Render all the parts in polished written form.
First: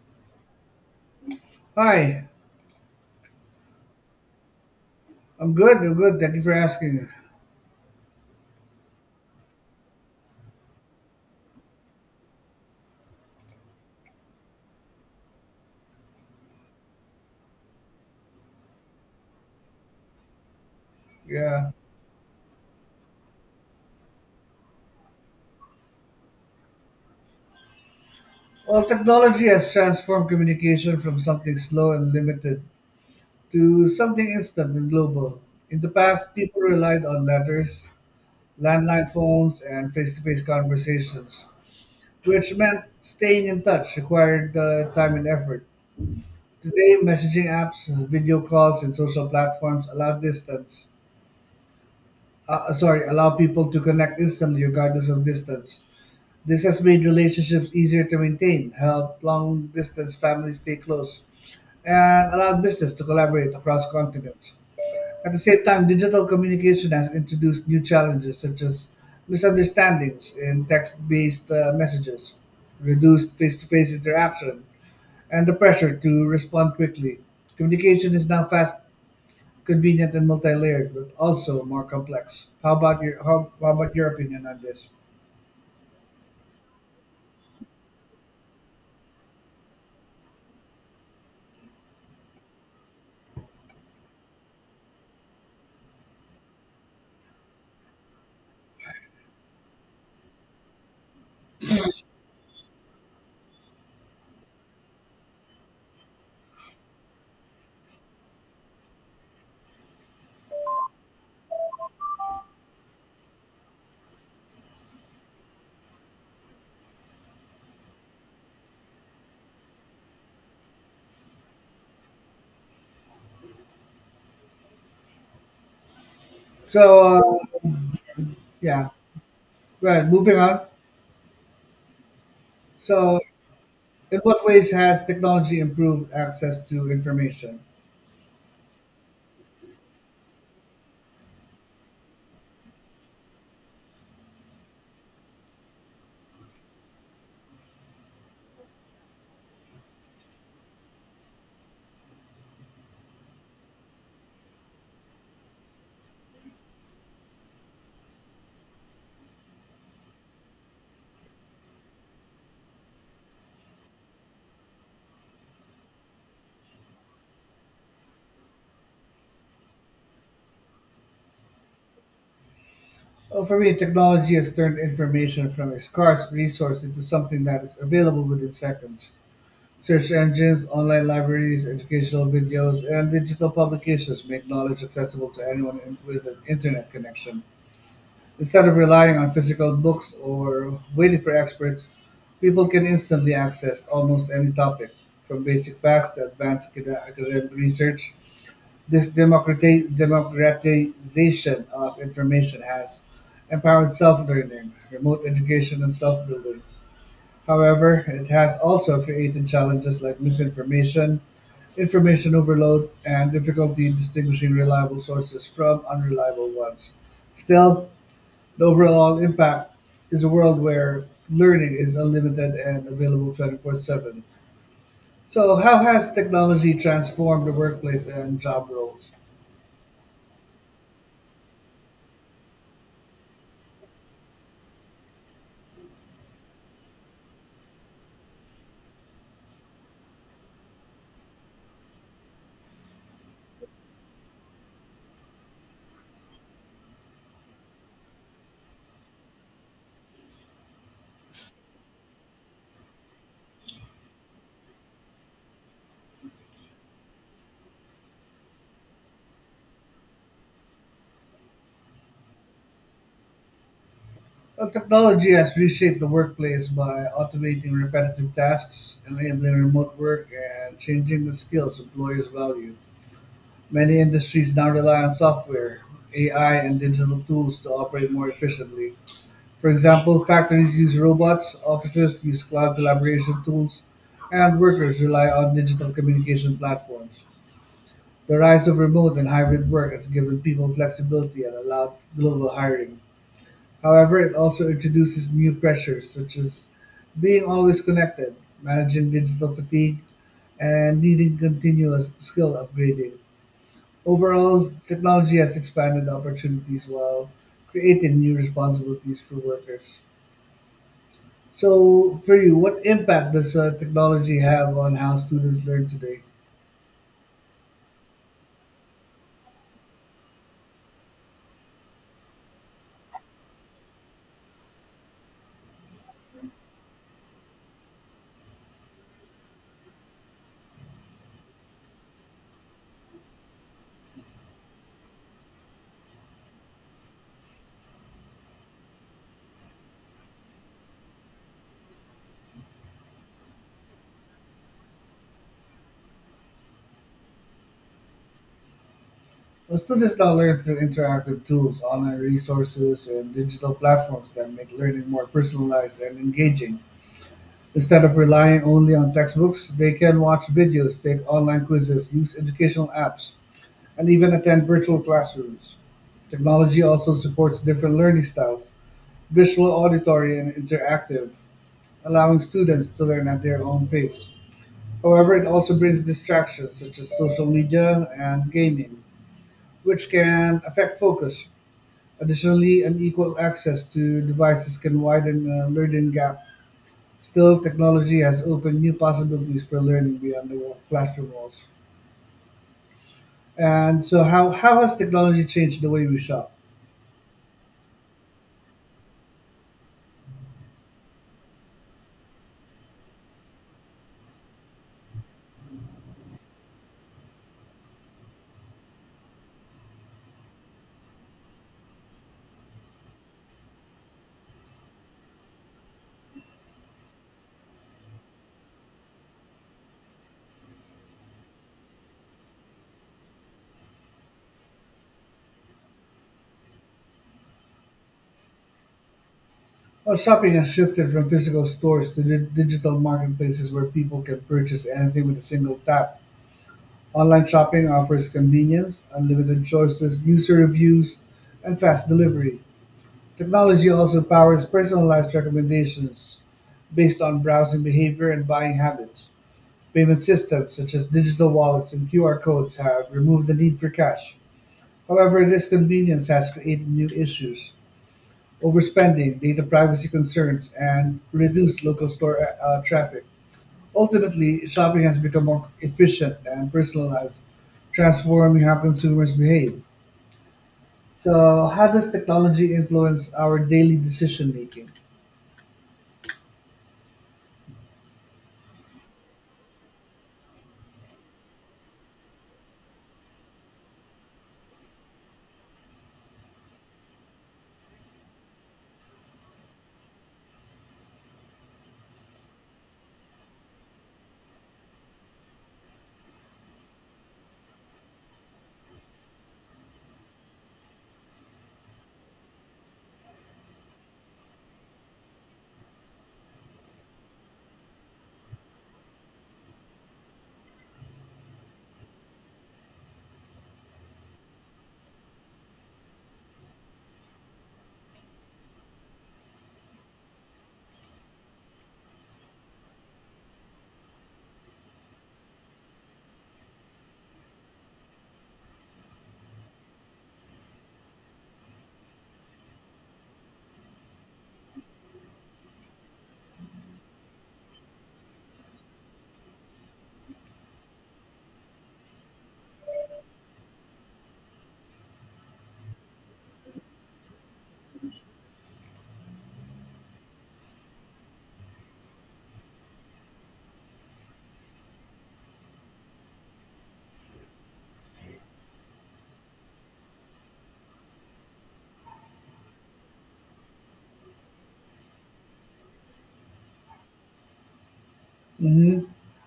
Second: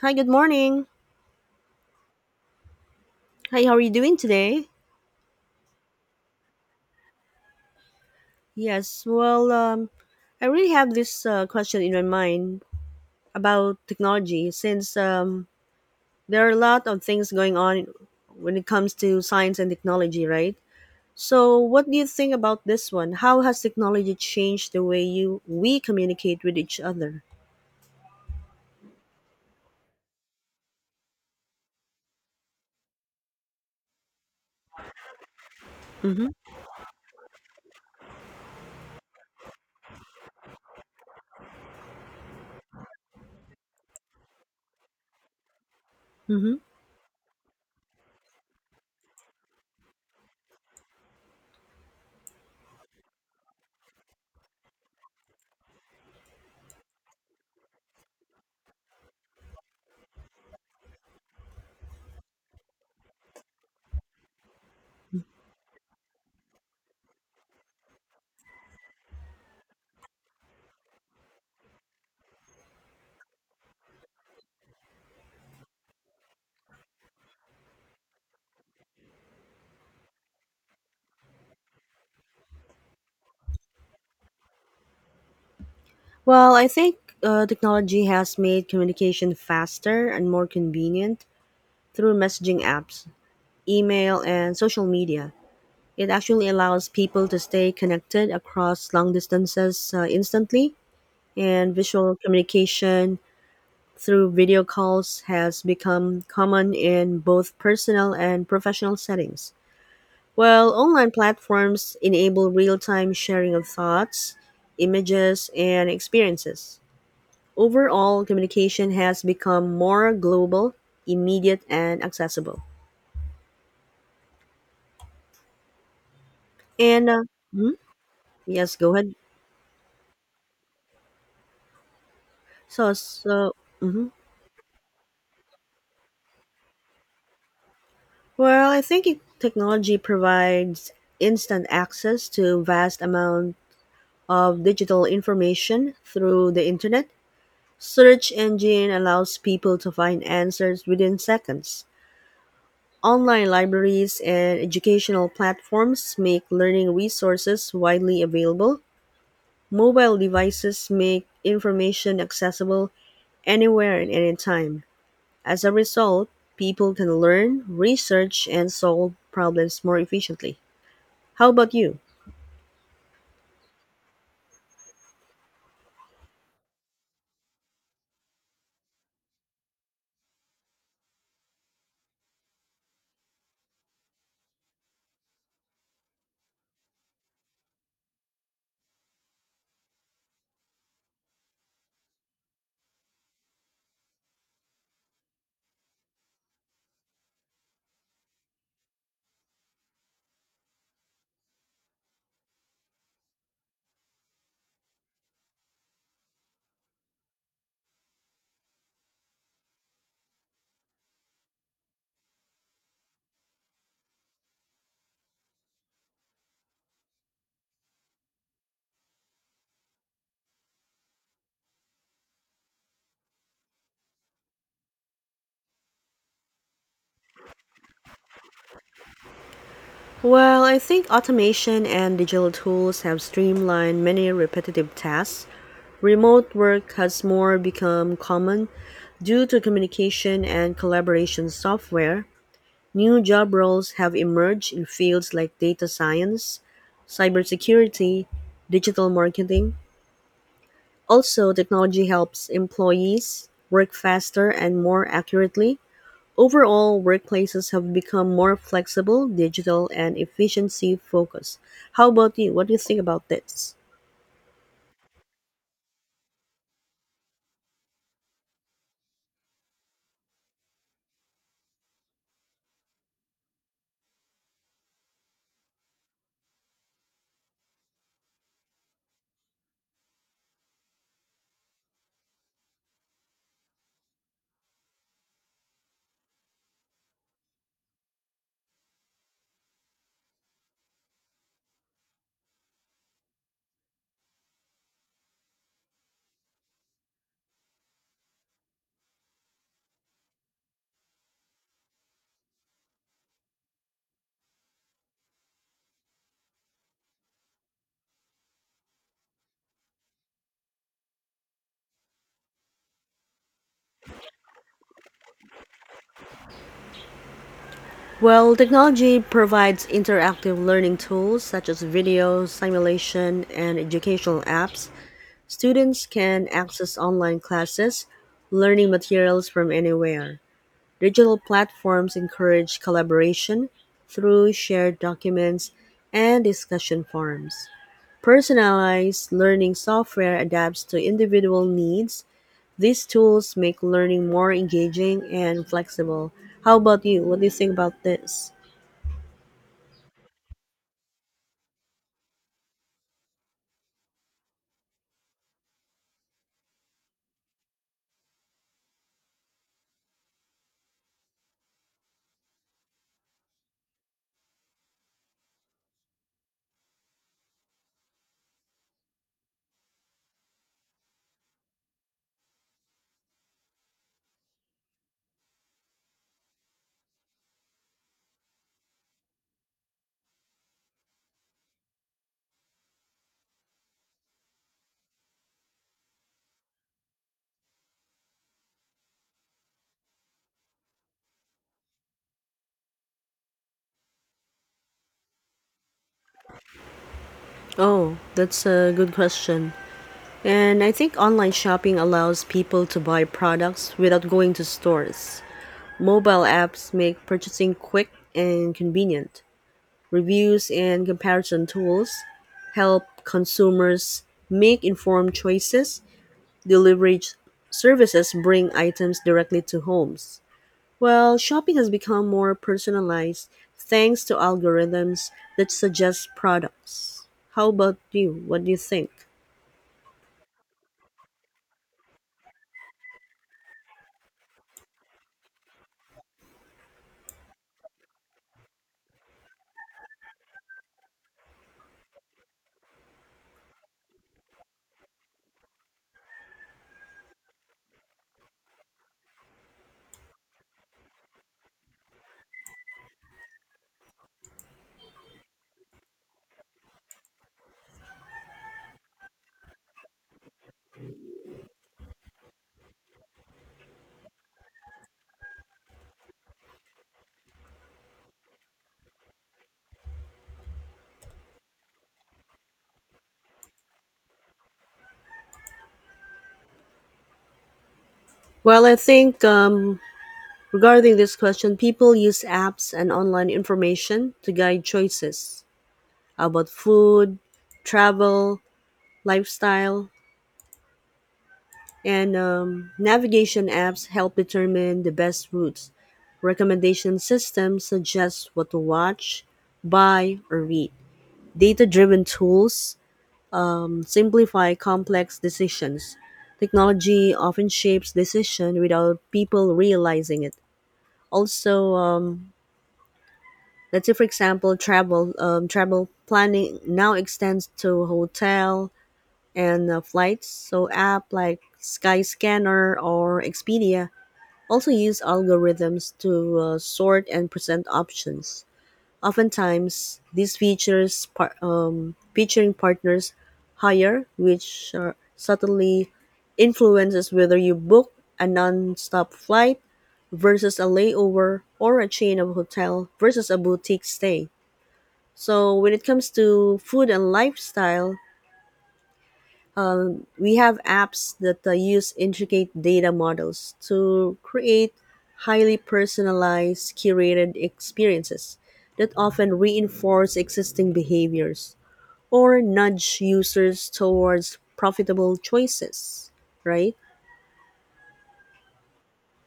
Hi, good morning. Hi, Hi, how are you doing today? I'm good. I'm good. Thank you for asking. Yes, well, I really have this question in my mind about technology since there are a lot of things going on when it comes to science and technology, right? So, Yeah. what do you think about this one? How has technology changed the way you we communicate with each other? Well, technology has transformed communication from something slow and limited to something instant and global. In the Mm-hmm. past, people relied on letters, landline phones, and face to face conversations, which meant staying in touch required time and effort. Mm-hmm. Today, messaging apps, video calls, and social platforms allow allow people to connect instantly regardless of distance. This has made relationships easier to maintain, helped long distance families stay close, and allowed business to collaborate across continents. At the same time, digital communication has introduced new challenges such as misunderstandings in text based messages, reduced face to face interaction, and the pressure to respond quickly. Communication is now fast, convenient, and multi layered, but also more complex. How about your opinion on this? Well, I think technology has made communication faster and more convenient through messaging apps, email, and social media. It actually allows people to stay connected across long distances instantly, and visual communication through video calls has become common in both personal and professional settings. While online platforms enable real time sharing of thoughts, images, and experiences. Overall, communication has become more global, immediate, and accessible. So, And, uh, uh, mhm, yes, yeah. go ahead. Right, moving on. So, So, so mhm. in what ways has technology improved access to information? Well, I think technology provides instant access to vast amount of digital information through the internet. Search engine allows people to find answers within seconds. Online libraries and educational platforms make learning resources widely available. Mobile devices make information accessible anywhere and anytime. As a result, people can learn, research, and solve problems more efficiently. How about you? Well, for me, technology has turned information from a scarce resource into something that is available within seconds. Search engines, online libraries, educational videos, and digital publications make knowledge accessible to anyone with an internet connection. Instead of relying on physical books or waiting for experts, people can instantly access almost any topic, from basic facts to advanced academic research. This democratization of information has empowered self learning, remote education, and self building. However, it has also created challenges like misinformation, information overload, and difficulty distinguishing reliable sources from unreliable ones. Still, the overall impact is a world where learning is unlimited and available 24/7. So, how has technology transformed the workplace and job roles? Well, I think automation and digital tools have streamlined many repetitive tasks. Remote work has more become common due to communication and collaboration software. New job roles have emerged in fields like data science, cybersecurity, digital marketing. Also, technology helps employees work faster and more accurately. Overall, workplaces have become more flexible, digital, and efficiency focused. How about you? What do you think about this? Well, technology has reshaped the workplace by automating repetitive tasks, enabling remote work, and changing the skills employers value. Many industries now rely on software, AI, and digital tools to operate more efficiently. For example, factories use robots, offices use cloud collaboration tools, and workers rely on digital communication platforms. The rise of remote and hybrid work has given people flexibility and allowed global hiring. However, it also introduces new pressures such as being always connected, managing digital fatigue, and needing continuous skill upgrading. Overall, technology has expanded opportunities while creating new responsibilities for workers. So, for you, what impact does technology have on how students learn today? Well, technology provides interactive learning tools such as video, simulation, and educational apps. Students can access online classes, learning materials from anywhere. Digital platforms encourage collaboration through shared documents and discussion forums. Personalized learning software adapts to individual needs. These tools make learning more engaging and flexible. How about you? What do you think about this? Well, students now learn through interactive tools, online resources, and digital platforms that make learning more personalized and engaging. Instead of relying only on textbooks, they can watch videos, take online quizzes, use educational apps, and even attend virtual classrooms. Technology also supports different learning styles visual, auditory, and interactive, allowing students to learn at their own pace. However, it also brings distractions such as social media and gaming, which can affect focus. Additionally, unequal access to devices can widen a learning gap. Still, technology has opened new possibilities for learning beyond the classroom walls. And so, how has technology changed the way we shop? Oh, that's a good question. And I think online shopping allows people to buy products without going to stores. Mobile apps make purchasing quick and convenient. Reviews and comparison tools help consumers make informed choices. Delivery services bring items directly to homes. Well, shopping has become more personalized thanks to algorithms that suggest products. How about you? What do you think? Well, shopping has shifted from physical stores to digital marketplaces where people can purchase anything with a single tap. Online shopping offers convenience, unlimited choices, user reviews, and fast delivery. Technology also powers personalized recommendations based on browsing behavior and buying habits. Payment systems such as digital wallets and QR codes have removed the need for cash. However, this convenience has created new issues overspending, data privacy concerns, and reduced local store traffic. Ultimately, shopping has become more efficient and personalized, transforming how consumers behave. So, how does technology influence our daily decision making? Well, I think regarding this question, people use apps and online information to guide choices about food, travel, lifestyle, and navigation apps help determine the best routes. Recommendation systems suggest what to watch, buy, or read. Data driven tools simplify complex decisions. Technology often shapes decision without people realizing it. Also, let's say for example, travel planning now extends to hotel and flights. So app like Skyscanner or Expedia also use algorithms to sort and present options. Oftentimes, these featuring partners higher, which subtly influences whether you book a non-stop flight versus a layover or a chain of hotel versus a boutique stay. So when it comes to food and lifestyle, we have apps that use intricate data models to create highly personalized, curated experiences that often reinforce existing behaviors or nudge users towards profitable choices, right? Hmm,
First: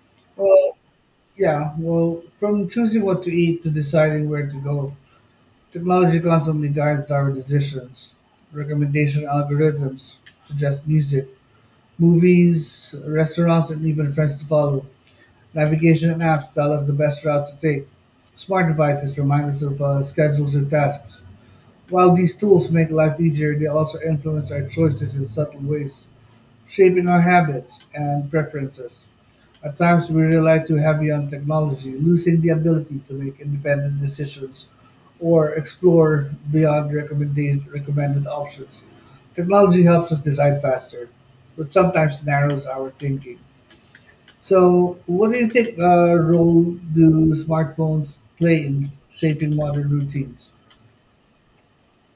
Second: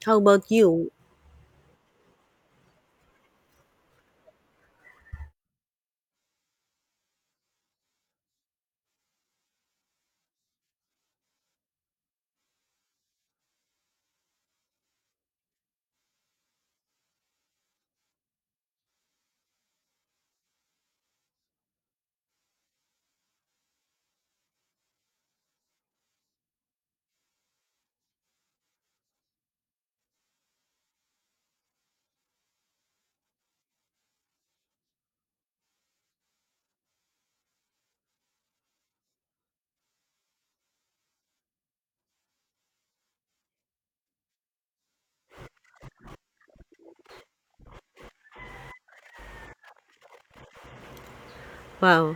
How about well, you? From choosing what to eat to deciding where to go, technology constantly guides our decisions. Recommendation algorithms suggest music, movies, restaurants, and even friends to follow. Navigation apps tell us the best route to take. Smart devices remind us of schedules or tasks. While these tools make life easier, they also influence our choices in subtle ways, shaping our habits and preferences. At times, we rely too heavy on technology, losing the ability to make independent decisions or explore beyond recommended options. Technology helps us decide faster, but sometimes narrows our thinking. So, what do you think role do smartphones play in shaping modern routines? Wow.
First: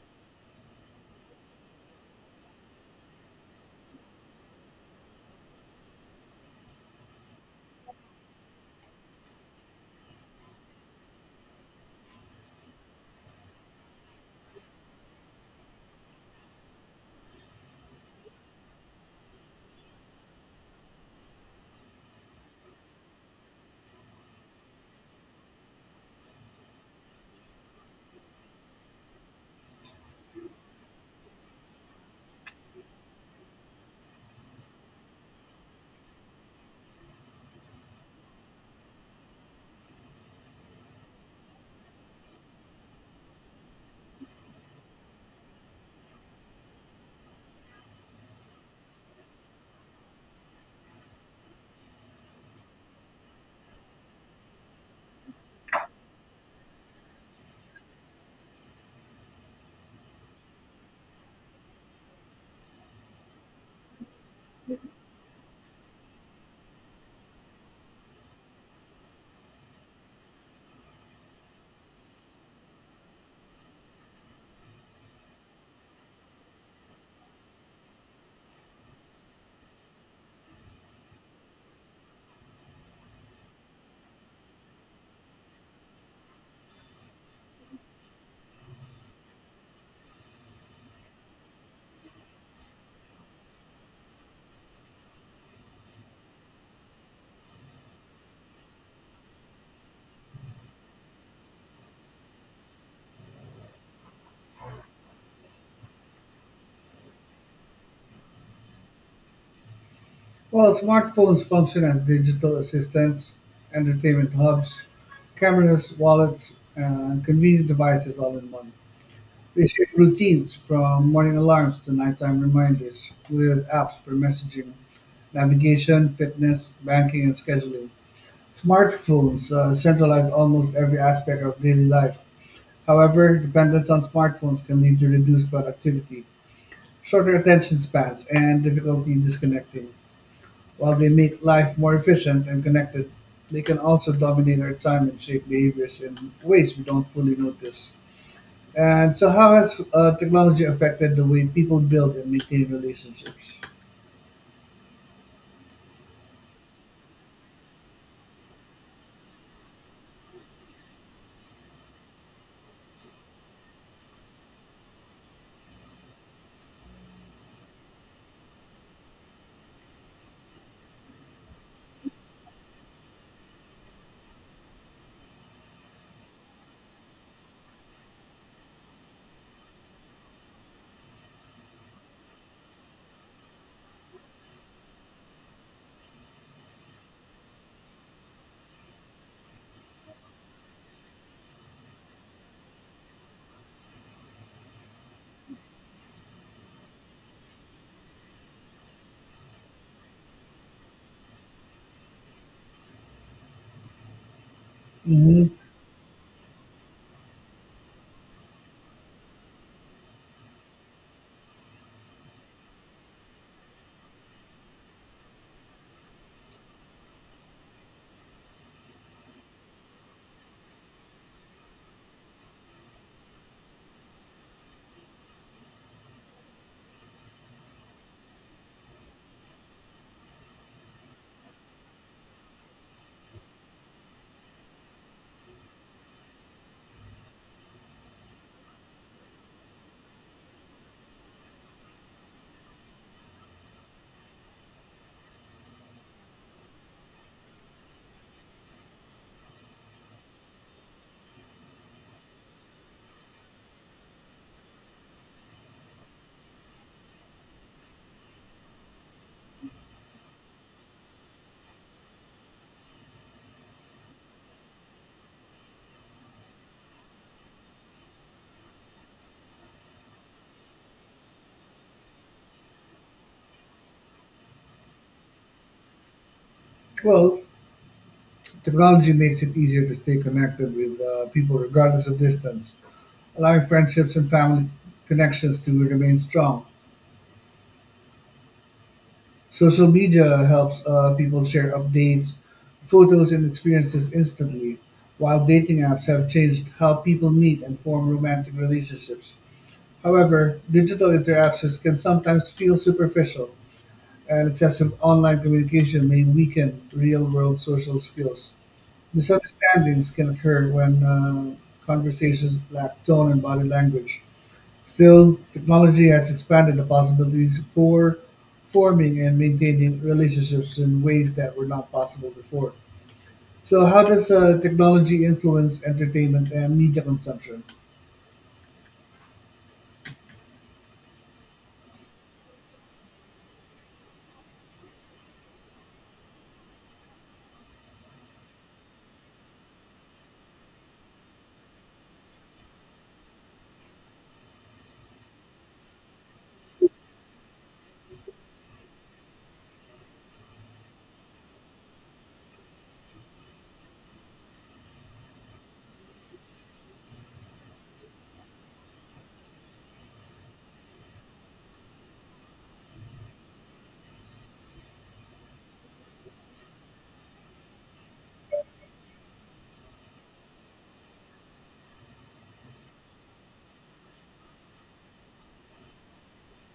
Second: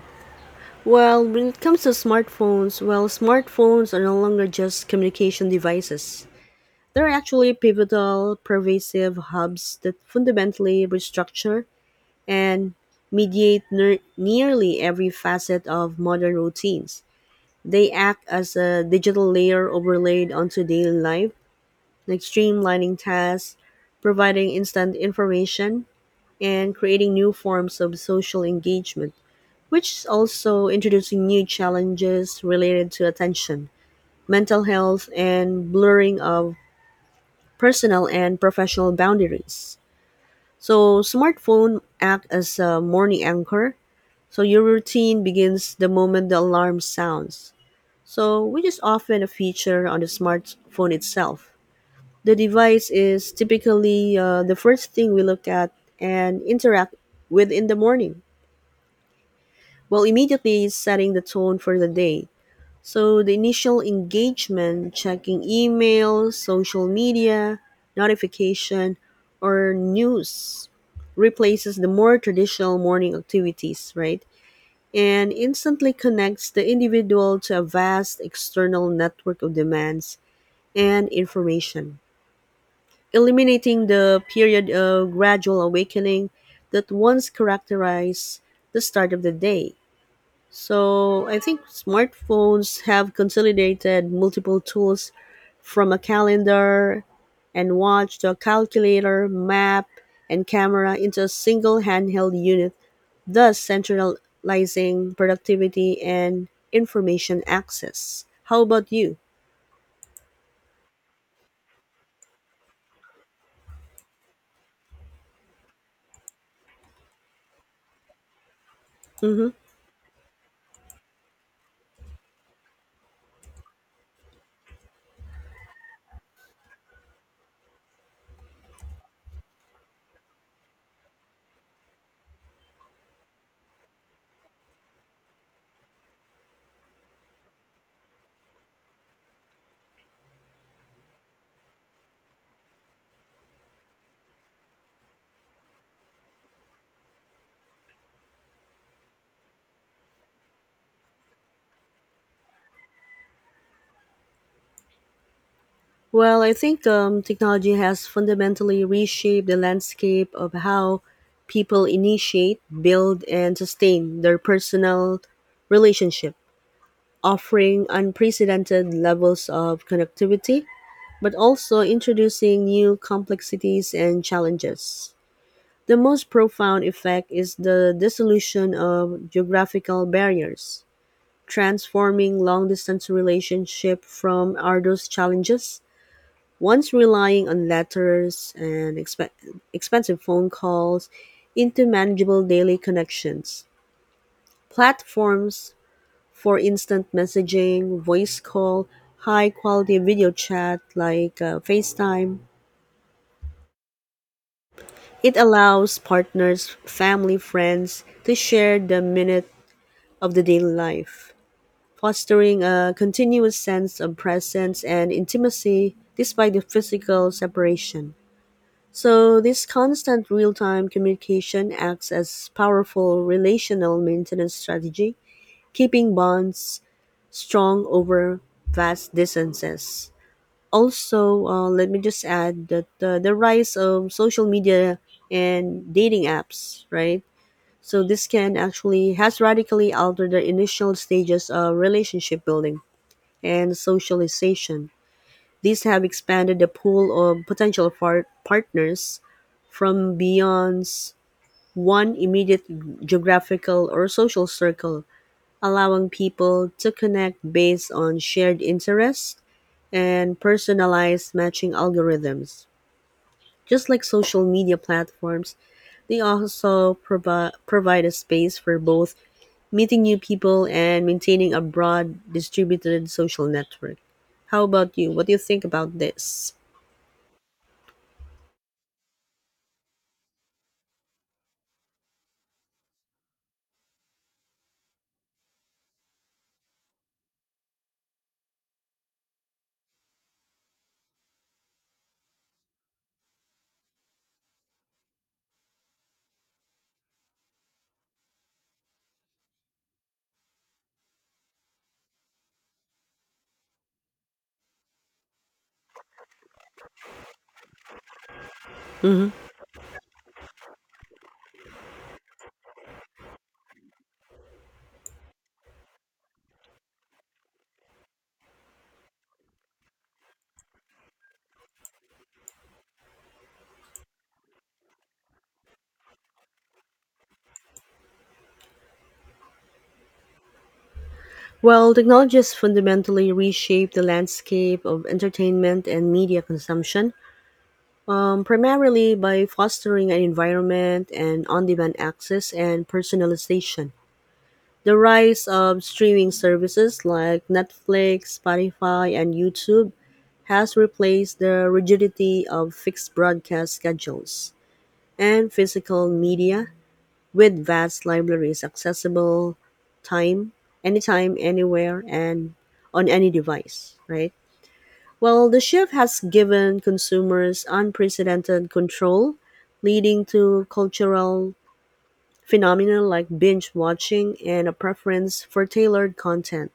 Well, when it comes to smartphones, well, smartphones are no longer just communication devices. They're actually pivotal, pervasive hubs that fundamentally restructure and mediate nearly every facet of modern routines. They act as a digital layer overlaid onto daily life, like streamlining tasks, providing instant information, and creating new forms of social engagement, which is also introducing new challenges related to attention, mental health, and blurring of personal and professional boundaries. So, smartphone act as a morning anchor. So your routine begins the moment the alarm sounds. So, which is often a feature on the smartphone itself. The device is typically the first thing we look at and interact with in the morning, while immediately setting the tone for the day. So, the initial engagement, checking email, social media, notification, or news, replaces the more traditional morning activities, right? And instantly connects the individual to a vast external network of demands and information, eliminating the period of gradual awakening that once characterized the start of the day. So, I think smartphones have consolidated multiple tools from a calendar and watch to a calculator, map, and camera into a single handheld unit, thus centralizing productivity and information access. How about you? Well, smartphones function as digital assistants, entertainment hubs, cameras, wallets, and convenient devices all in one. Hmm. We shared routines, from morning alarms to nighttime reminders, with apps for messaging, navigation, fitness, banking, and scheduling. Smartphones centralized almost every aspect of daily life. However, dependence on smartphones can lead to reduced productivity, shorter attention spans, and difficulty disconnecting. While they make life more efficient and connected, they can also dominate our time and shape behaviors in ways we don't fully notice. And so, how has technology affected the way people build and maintain relationships? Well, I think technology has fundamentally reshaped the landscape of how people initiate, build, and sustain their personal relationship, offering unprecedented levels of connectivity, but also introducing new complexities and challenges. The most profound effect is the dissolution of geographical barriers, transforming long-distance relationship from arduous challenges, once relying on letters and expensive phone calls, into manageable daily connections. Platforms for instant messaging, voice call, high-quality video chat like FaceTime, it Hmm. allows partners, family, friends to share the minute of the daily life, fostering a continuous sense of presence and intimacy despite the physical separation. So, this constant real time communication acts as powerful relational maintenance strategy, keeping bonds strong over vast distances. Also, let me just add that the rise of social media and dating apps, right? So this can actually has radically altered the initial stages of relationship building and socialization. These have expanded the pool of potential partners from beyond one immediate geographical or social circle, allowing people to connect based on shared interests and personalized matching algorithms. Just like social media platforms, they also provide a space for both meeting new people and maintaining a broad distributed social network. How about you? What do you think about this? Well, technology makes it easier to stay connected with people regardless of distance, allowing friendships and family connections to remain strong. Social media helps people share updates, photos, and experiences instantly, while dating apps have changed how people meet and form romantic relationships. However, digital interactions can sometimes feel superficial and excessive online communication may weaken real world social skills. Hmm. Misunderstandings can occur when conversations lack tone and body language. Still, technology has expanded the possibilities for forming and maintaining relationships in ways that were not possible before. So, how does technology influence entertainment and media consumption? Well, technology has fundamentally reshaped the landscape of entertainment and media consumption, primarily by fostering an environment and on demand access and personalization. The rise of streaming services like Netflix, Spotify, and YouTube has replaced the rigidity of fixed broadcast schedules and physical media, with vast libraries accessible time anytime anywhere and on any device, right? Well, the shift has given consumers unprecedented control, leading to cultural phenomena like binge watching and a preference for tailored content.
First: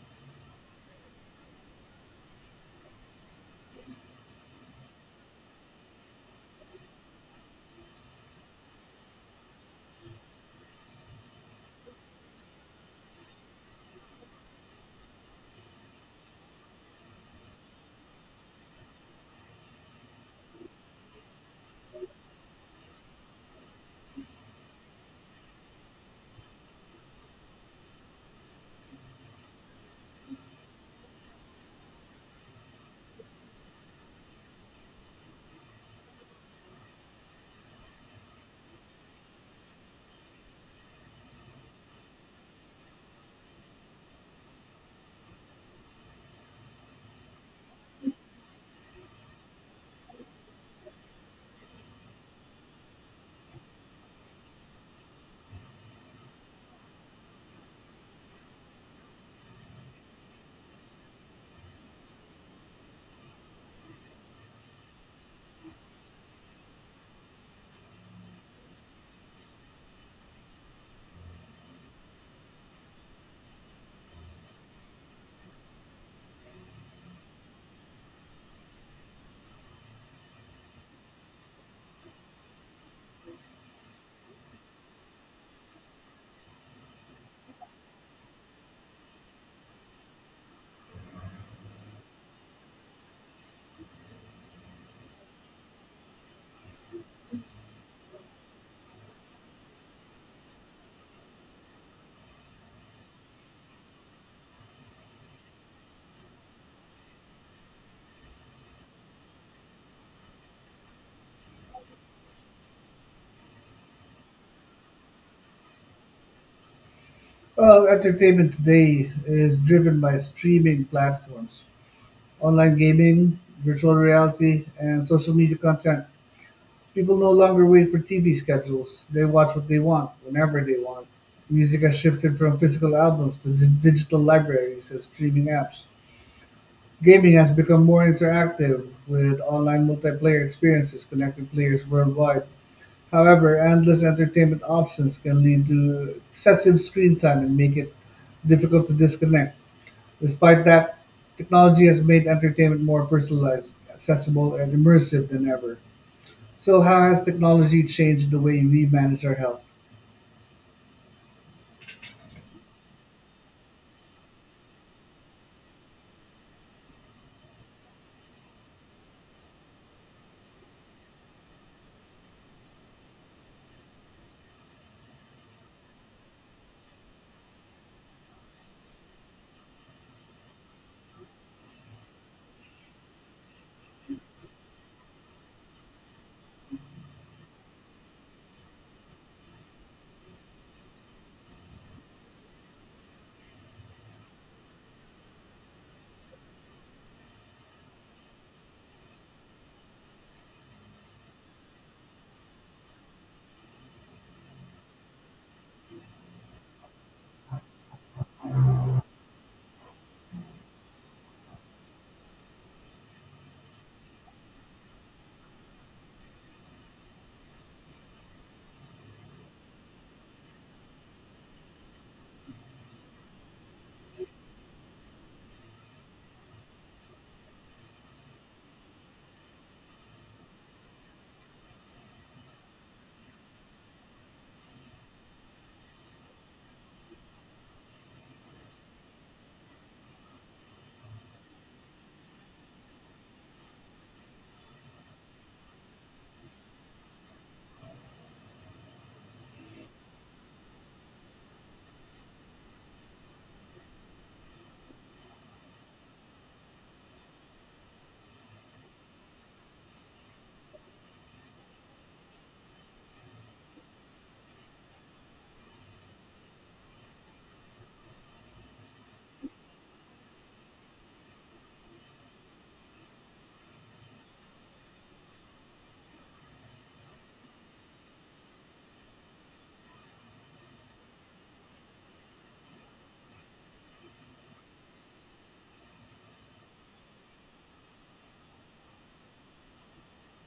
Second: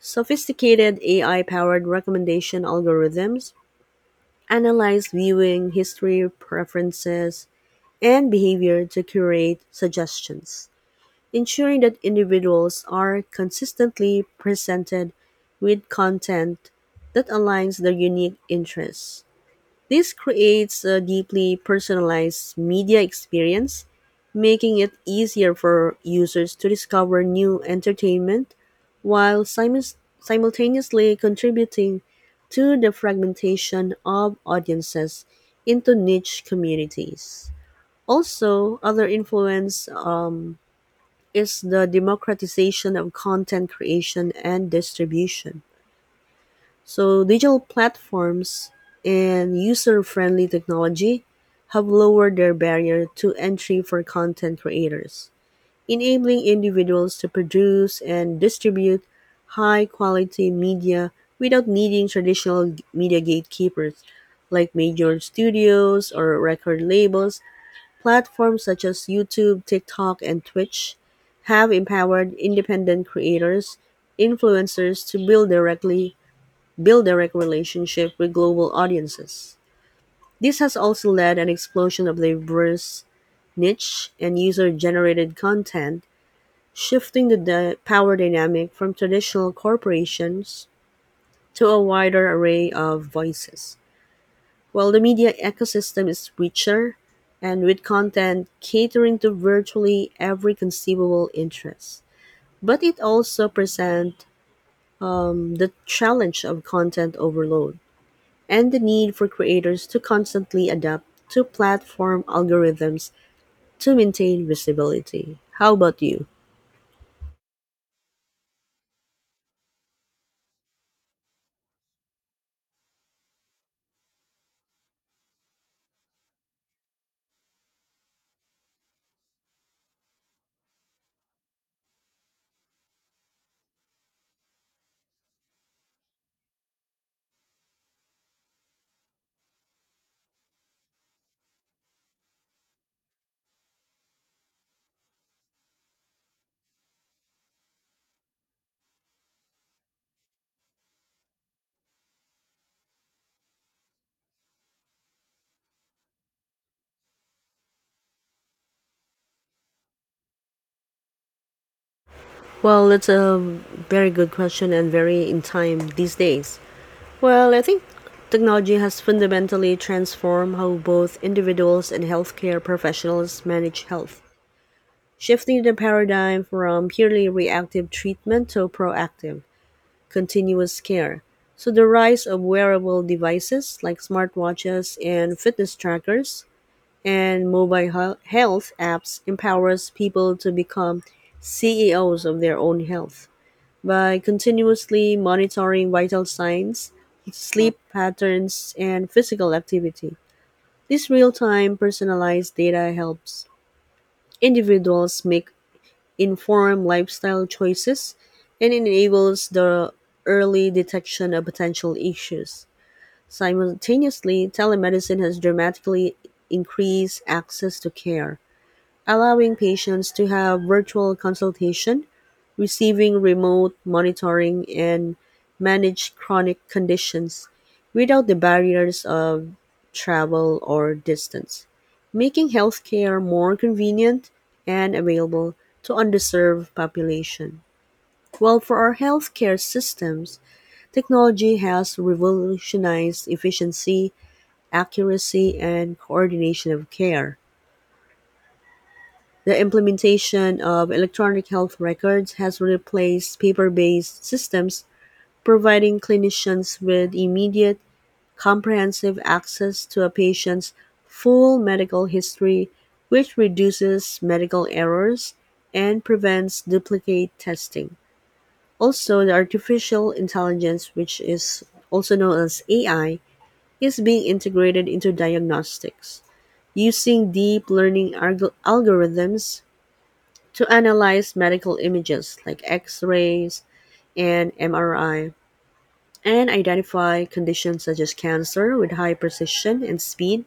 Sophisticated AI powered recommendation algorithms analyze viewing history, preferences, and behavior to curate suggestions, ensuring that individuals are consistently presented with content that aligns their unique interests. This creates a deeply personalized media experience, making it easier for users to discover new entertainment while simultaneously contributing to the fragmentation of audiences into niche communities. Also, other influence is the democratization of content creation and distribution. So, digital platforms and user friendly technology have lowered their barrier to entry for content creators, enabling individuals to produce and distribute high quality media without needing traditional media gatekeepers like major studios or record labels. Platforms such as YouTube, TikTok, and Twitch have empowered independent creators, influencers to build direct relationship with global audiences. This has also led an explosion of diverse niche and user-generated content, shifting the power dynamic from traditional corporations to a wider array of voices. Well, the media ecosystem is richer and with content catering to virtually every conceivable interest. But it also presents the challenge of content overload and the need for creators to constantly adapt to platform algorithms to maintain visibility. How about you? Well, entertainment today is driven by streaming platforms, online gaming, virtual reality, and social media content. People no longer wait for TV schedules. They watch what they want, whenever they want. Music has shifted from physical albums to digital libraries and streaming apps. Gaming has become more interactive with online multiplayer experiences connecting players worldwide. However, endless entertainment options can lead to excessive screen time and make it difficult to disconnect. Despite that, technology has made entertainment more personalized, accessible, and immersive than ever. So, how has technology changed the way we manage our health? Well, that's a very good question and very in time these days. Well, I think technology has fundamentally transformed how both individuals and healthcare professionals manage health, shifting the paradigm from purely reactive treatment to proactive, continuous care. So, the rise of wearable devices like smartwatches and fitness trackers and mobile health apps empowers people to become CEOs of their own health by continuously monitoring vital signs, sleep patterns, and physical activity, this real time personalized data helps individuals make informed lifestyle choices and enables the early detection of potential issues. Simultaneously, telemedicine has dramatically increased access to care, allowing patients to have virtual consultation receiving remote monitoring and manage chronic conditions without the barriers of travel or distance, making healthcare more convenient and available to underserved population. While for our healthcare systems, technology has revolutionized efficiency, accuracy, and coordination of care. The implementation of electronic health records has replaced paper based systems providing clinicians with immediate, comprehensive access to a patient's full medical history, which reduces medical errors and prevents duplicate testing. Also, the artificial intelligence, which is also known as AI, is being integrated into diagnostics using deep learning algorithms to analyze medical images like x rays and MRI and identify conditions such as cancer with high precision and speed.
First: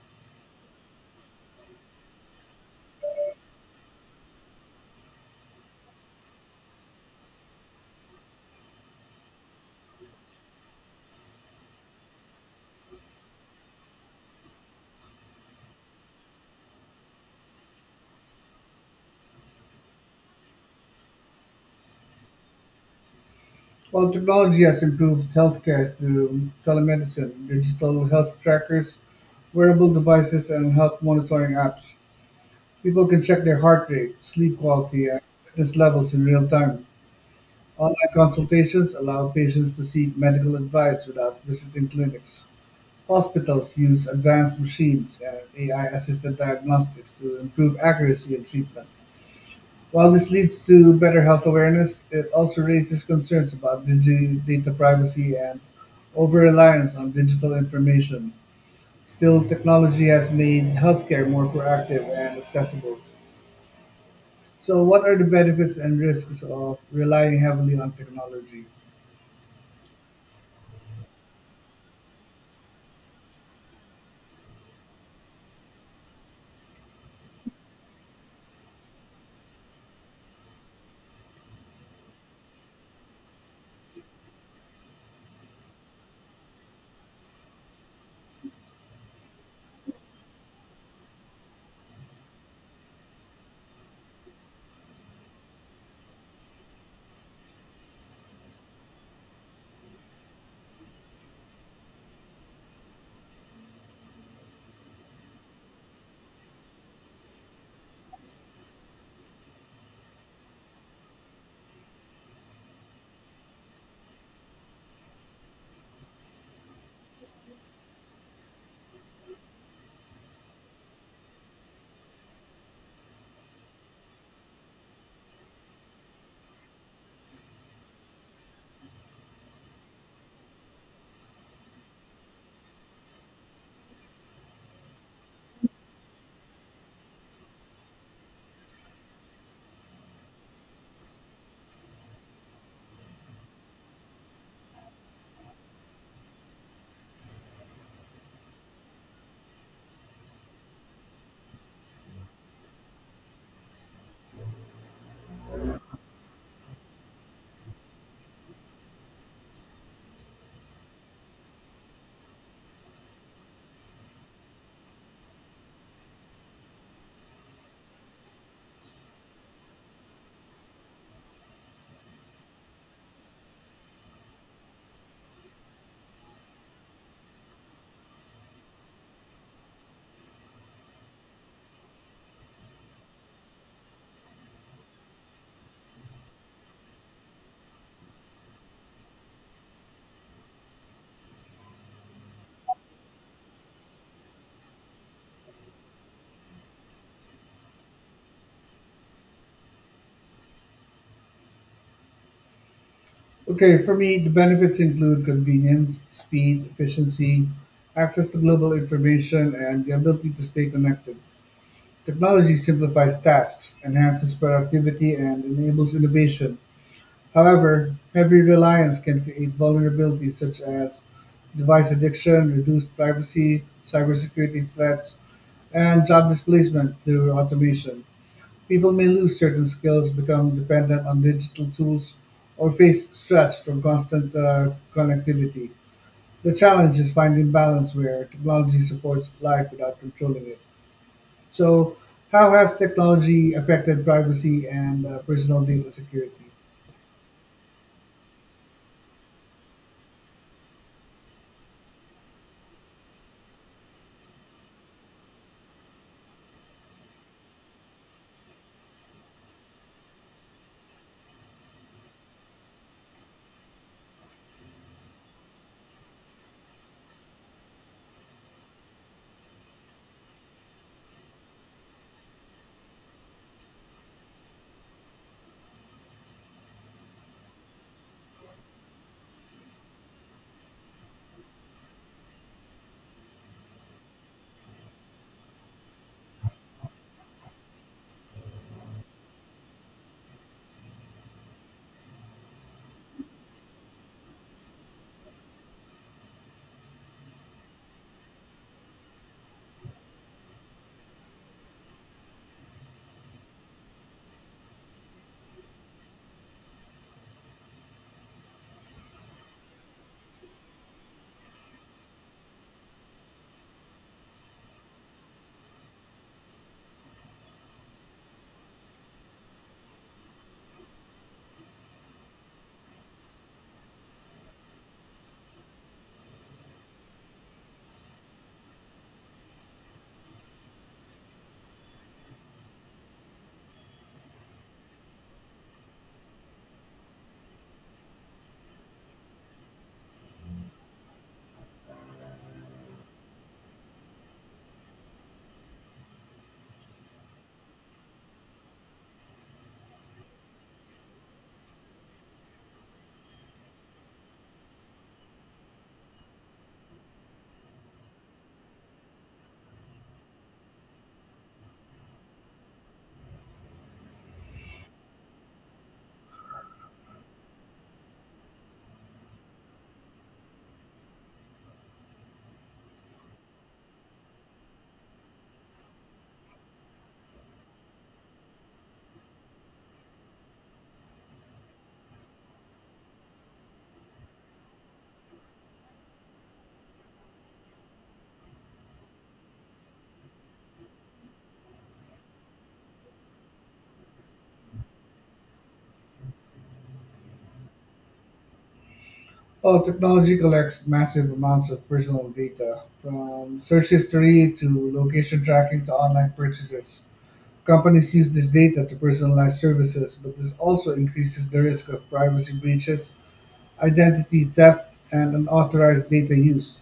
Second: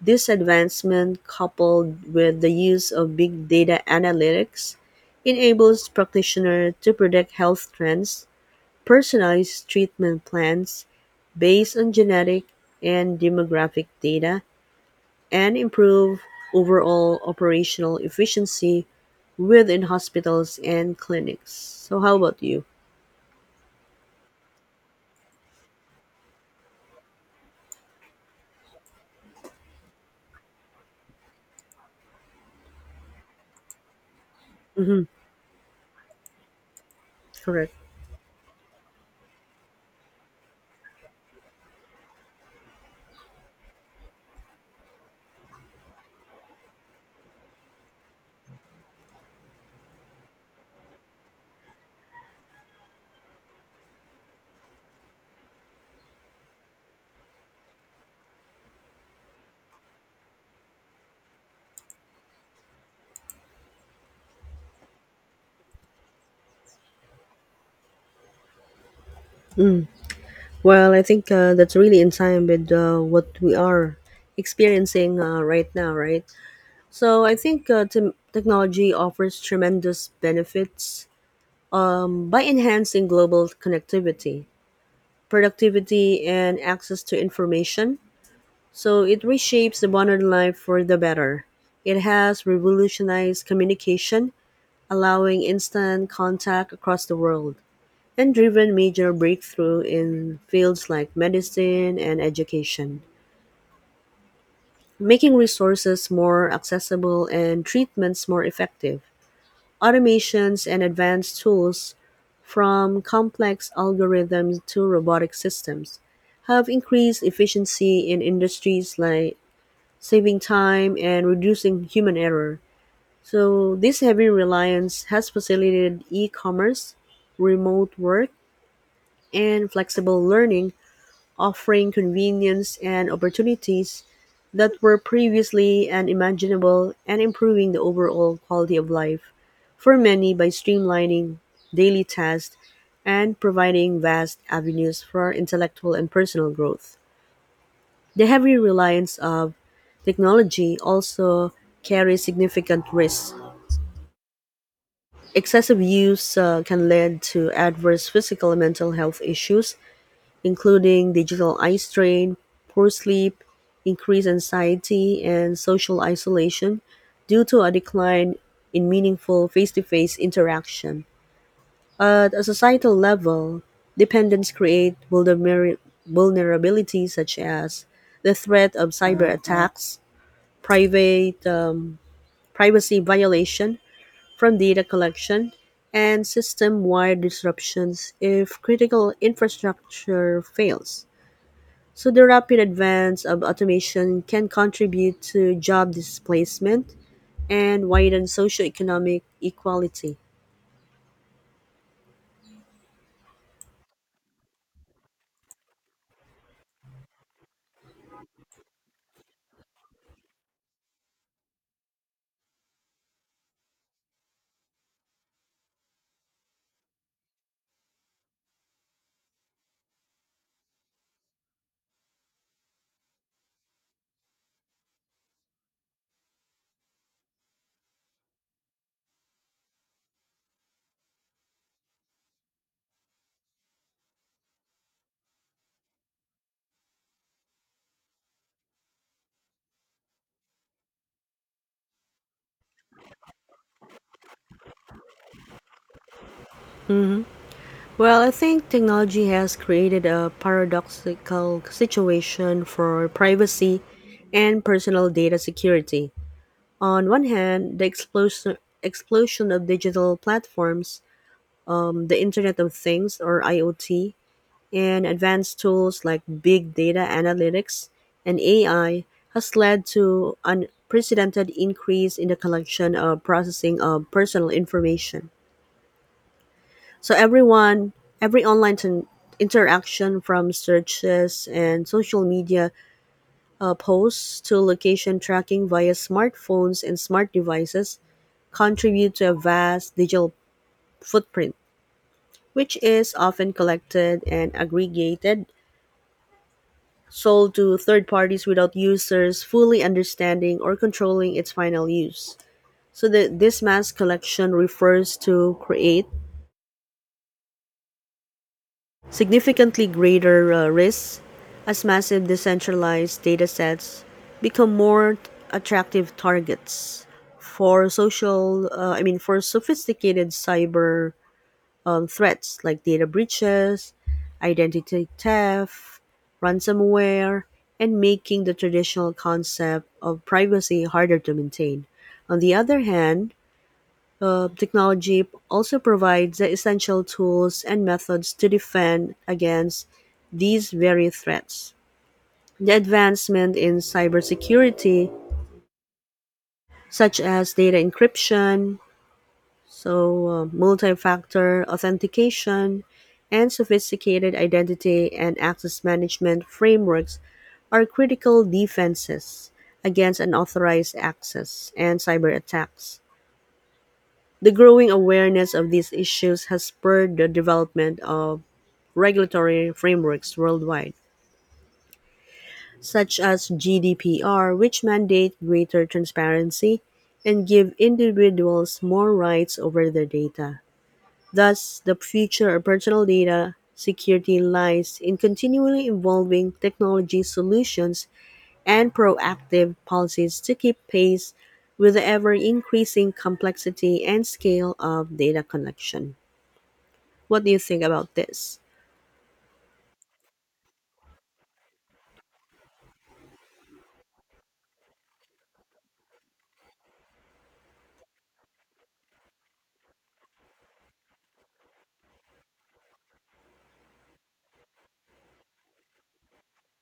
This advancement, coupled with the use of big data analytics, enables practitioners to predict health trends, personalize treatment plans based on genetic and demographic data, and improve overall operational efficiency within hospitals and clinics. So, how about you? While technology has improved healthcare through telemedicine, digital health trackers, wearable devices, and health monitoring apps, people can check their heart rate, sleep Hmm, quality, and fitness levels in real time. correct. Online consultations allow patients to seek medical advice without visiting clinics. Hospitals use advanced machines and AI-assisted diagnostics to improve accuracy in treatment. While this leads to better health awareness, it also raises concerns about data privacy and over-reliance on digital information. Still, technology has made healthcare more proactive and accessible. So, what are the benefits and risks of relying heavily on technology? Well, I think that's really in time with what we are experiencing right now, right? So I think technology offers tremendous benefits, by enhancing global connectivity, productivity, and access to information. So it reshapes the modern life for the better. It has revolutionized communication, allowing instant contact across the world, and driven major breakthrough in fields like medicine and education. Making resources more accessible and treatments more effective. Automations and advanced tools, from complex algorithms to robotic systems, have increased efficiency in industries like saving time and reducing human error. So, this heavy reliance has facilitated e commerce, remote work, and flexible learning, offering convenience and opportunities that were previously unimaginable and improving the overall quality of life for many by streamlining daily tasks and providing vast avenues for intellectual and personal growth. The heavy reliance of technology also carries significant risks. Excessive use can lead to adverse physical and mental health issues including digital eye strain, poor sleep, increased anxiety, and social isolation due to a decline in meaningful face to face interaction. At a societal level, dependence create vulnerabilities such as the threat of cyber attacks, private privacy violation from data collection, and system-wide disruptions if critical infrastructure fails. So the rapid advance of automation can contribute to job displacement and widen socioeconomic equality. Okay, for me, the benefits include convenience, speed, efficiency, access to global information, and the ability to stay connected. Technology simplifies tasks, enhances productivity, and enables innovation. However, heavy reliance can create vulnerabilities such as device addiction, reduced privacy, cybersecurity threats, and job displacement through automation. People may lose certain skills, become dependent on digital tools, or face stress from constant connectivity. The challenge is finding balance where technology supports life without controlling it. So, how has technology affected privacy and personal data security? Well, I think technology has created a paradoxical situation for privacy and personal data security. On one hand, the explosion of digital platforms, the Internet of Things or IoT, and advanced tools like big data analytics and AI has led to unprecedented increase in the collection of processing of personal information. So everyone, every online t- interaction from searches and social media posts to location tracking via smartphones and smart devices contribute to a vast digital footprint, which is often collected and aggregated sold to third parties without users fully understanding or controlling its final use. So this mass collection refers to create significantly greater risks as massive decentralized data sets become more attractive targets for social I mean for sophisticated cyber, threats like data breaches, identity theft, ransomware, and making the traditional concept of privacy harder to maintain. On the other hand, technology also provides the essential tools and methods to defend against these very threats. The advancement in cybersecurity, such as data encryption, multi factor authentication and sophisticated identity and access management frameworks are critical defenses against unauthorized access and cyber attacks. The growing awareness of these issues has spurred the development of regulatory frameworks worldwide, such as GDPR, which mandate greater transparency and give individuals more rights over their data. Thus, the future of personal data security lies in continually evolving technology solutions and proactive policies to keep pace with the ever increasing complexity and scale of data collection. What do you think about this? Well, technology collects massive amounts of personal data, from search history to location tracking to online purchases. Companies use this data to personalize services, but this also increases the risk of privacy breaches, identity theft, and unauthorized data use.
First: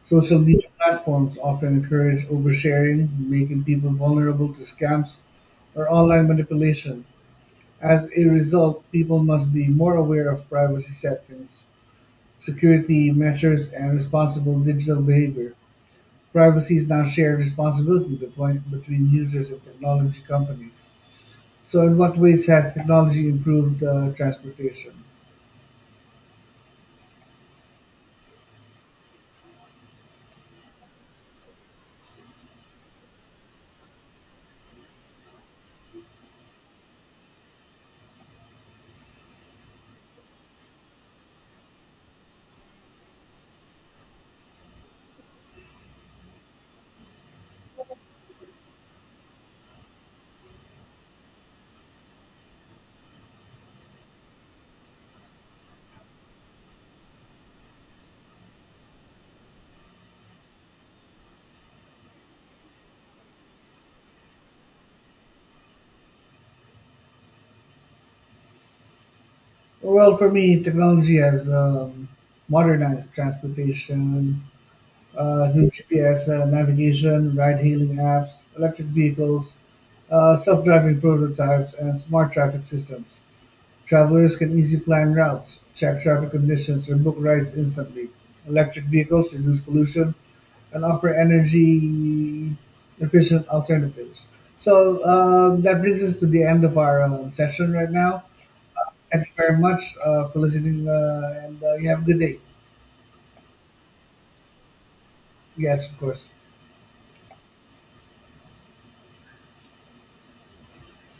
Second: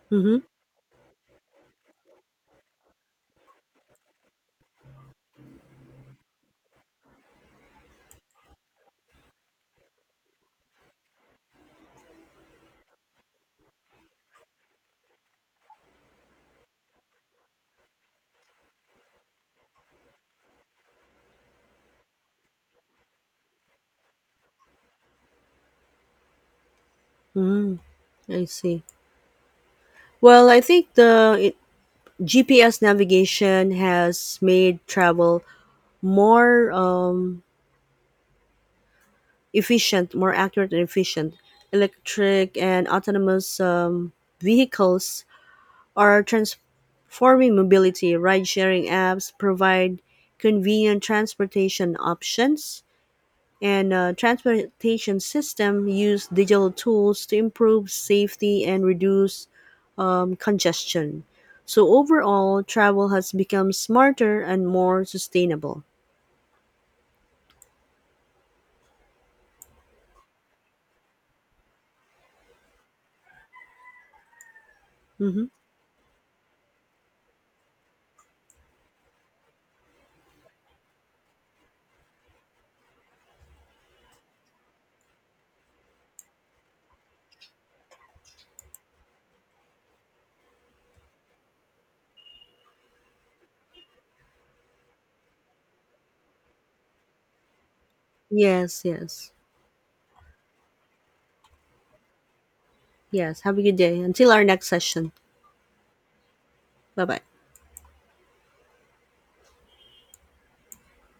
Social Mm-hmm. media platforms often encourage oversharing, making people vulnerable to scams or online manipulation. As a result, people must be more aware of privacy settings, security measures, and responsible digital behavior. Privacy is now shared responsibility between users and technology companies. So, in what ways has technology improved transportation? Mm-hmm. I see. Well, I think the it, GPS navigation has made travel more efficient, more accurate and efficient. Electric and autonomous, vehicles are transforming mobility. Ride sharing apps provide convenient transportation options, and transportation system use digital tools to improve safety and reduce, congestion. So overall, travel has become smarter and more sustainable. Well, for me, technology has modernized transportation Hmm. Through GPS navigation, ride-hailing apps, electric vehicles, self-driving prototypes, and smart traffic systems. Travelers can easily plan routes, check traffic conditions, or book rides instantly. Electric vehicles reduce pollution, and offer energy efficient alternatives. So that brings us to the end of our session right now. Yes, Thank yes, you very much for listening, and you have a good day. yes. Have a good day. Until our next session. Yes, of course. Bye bye.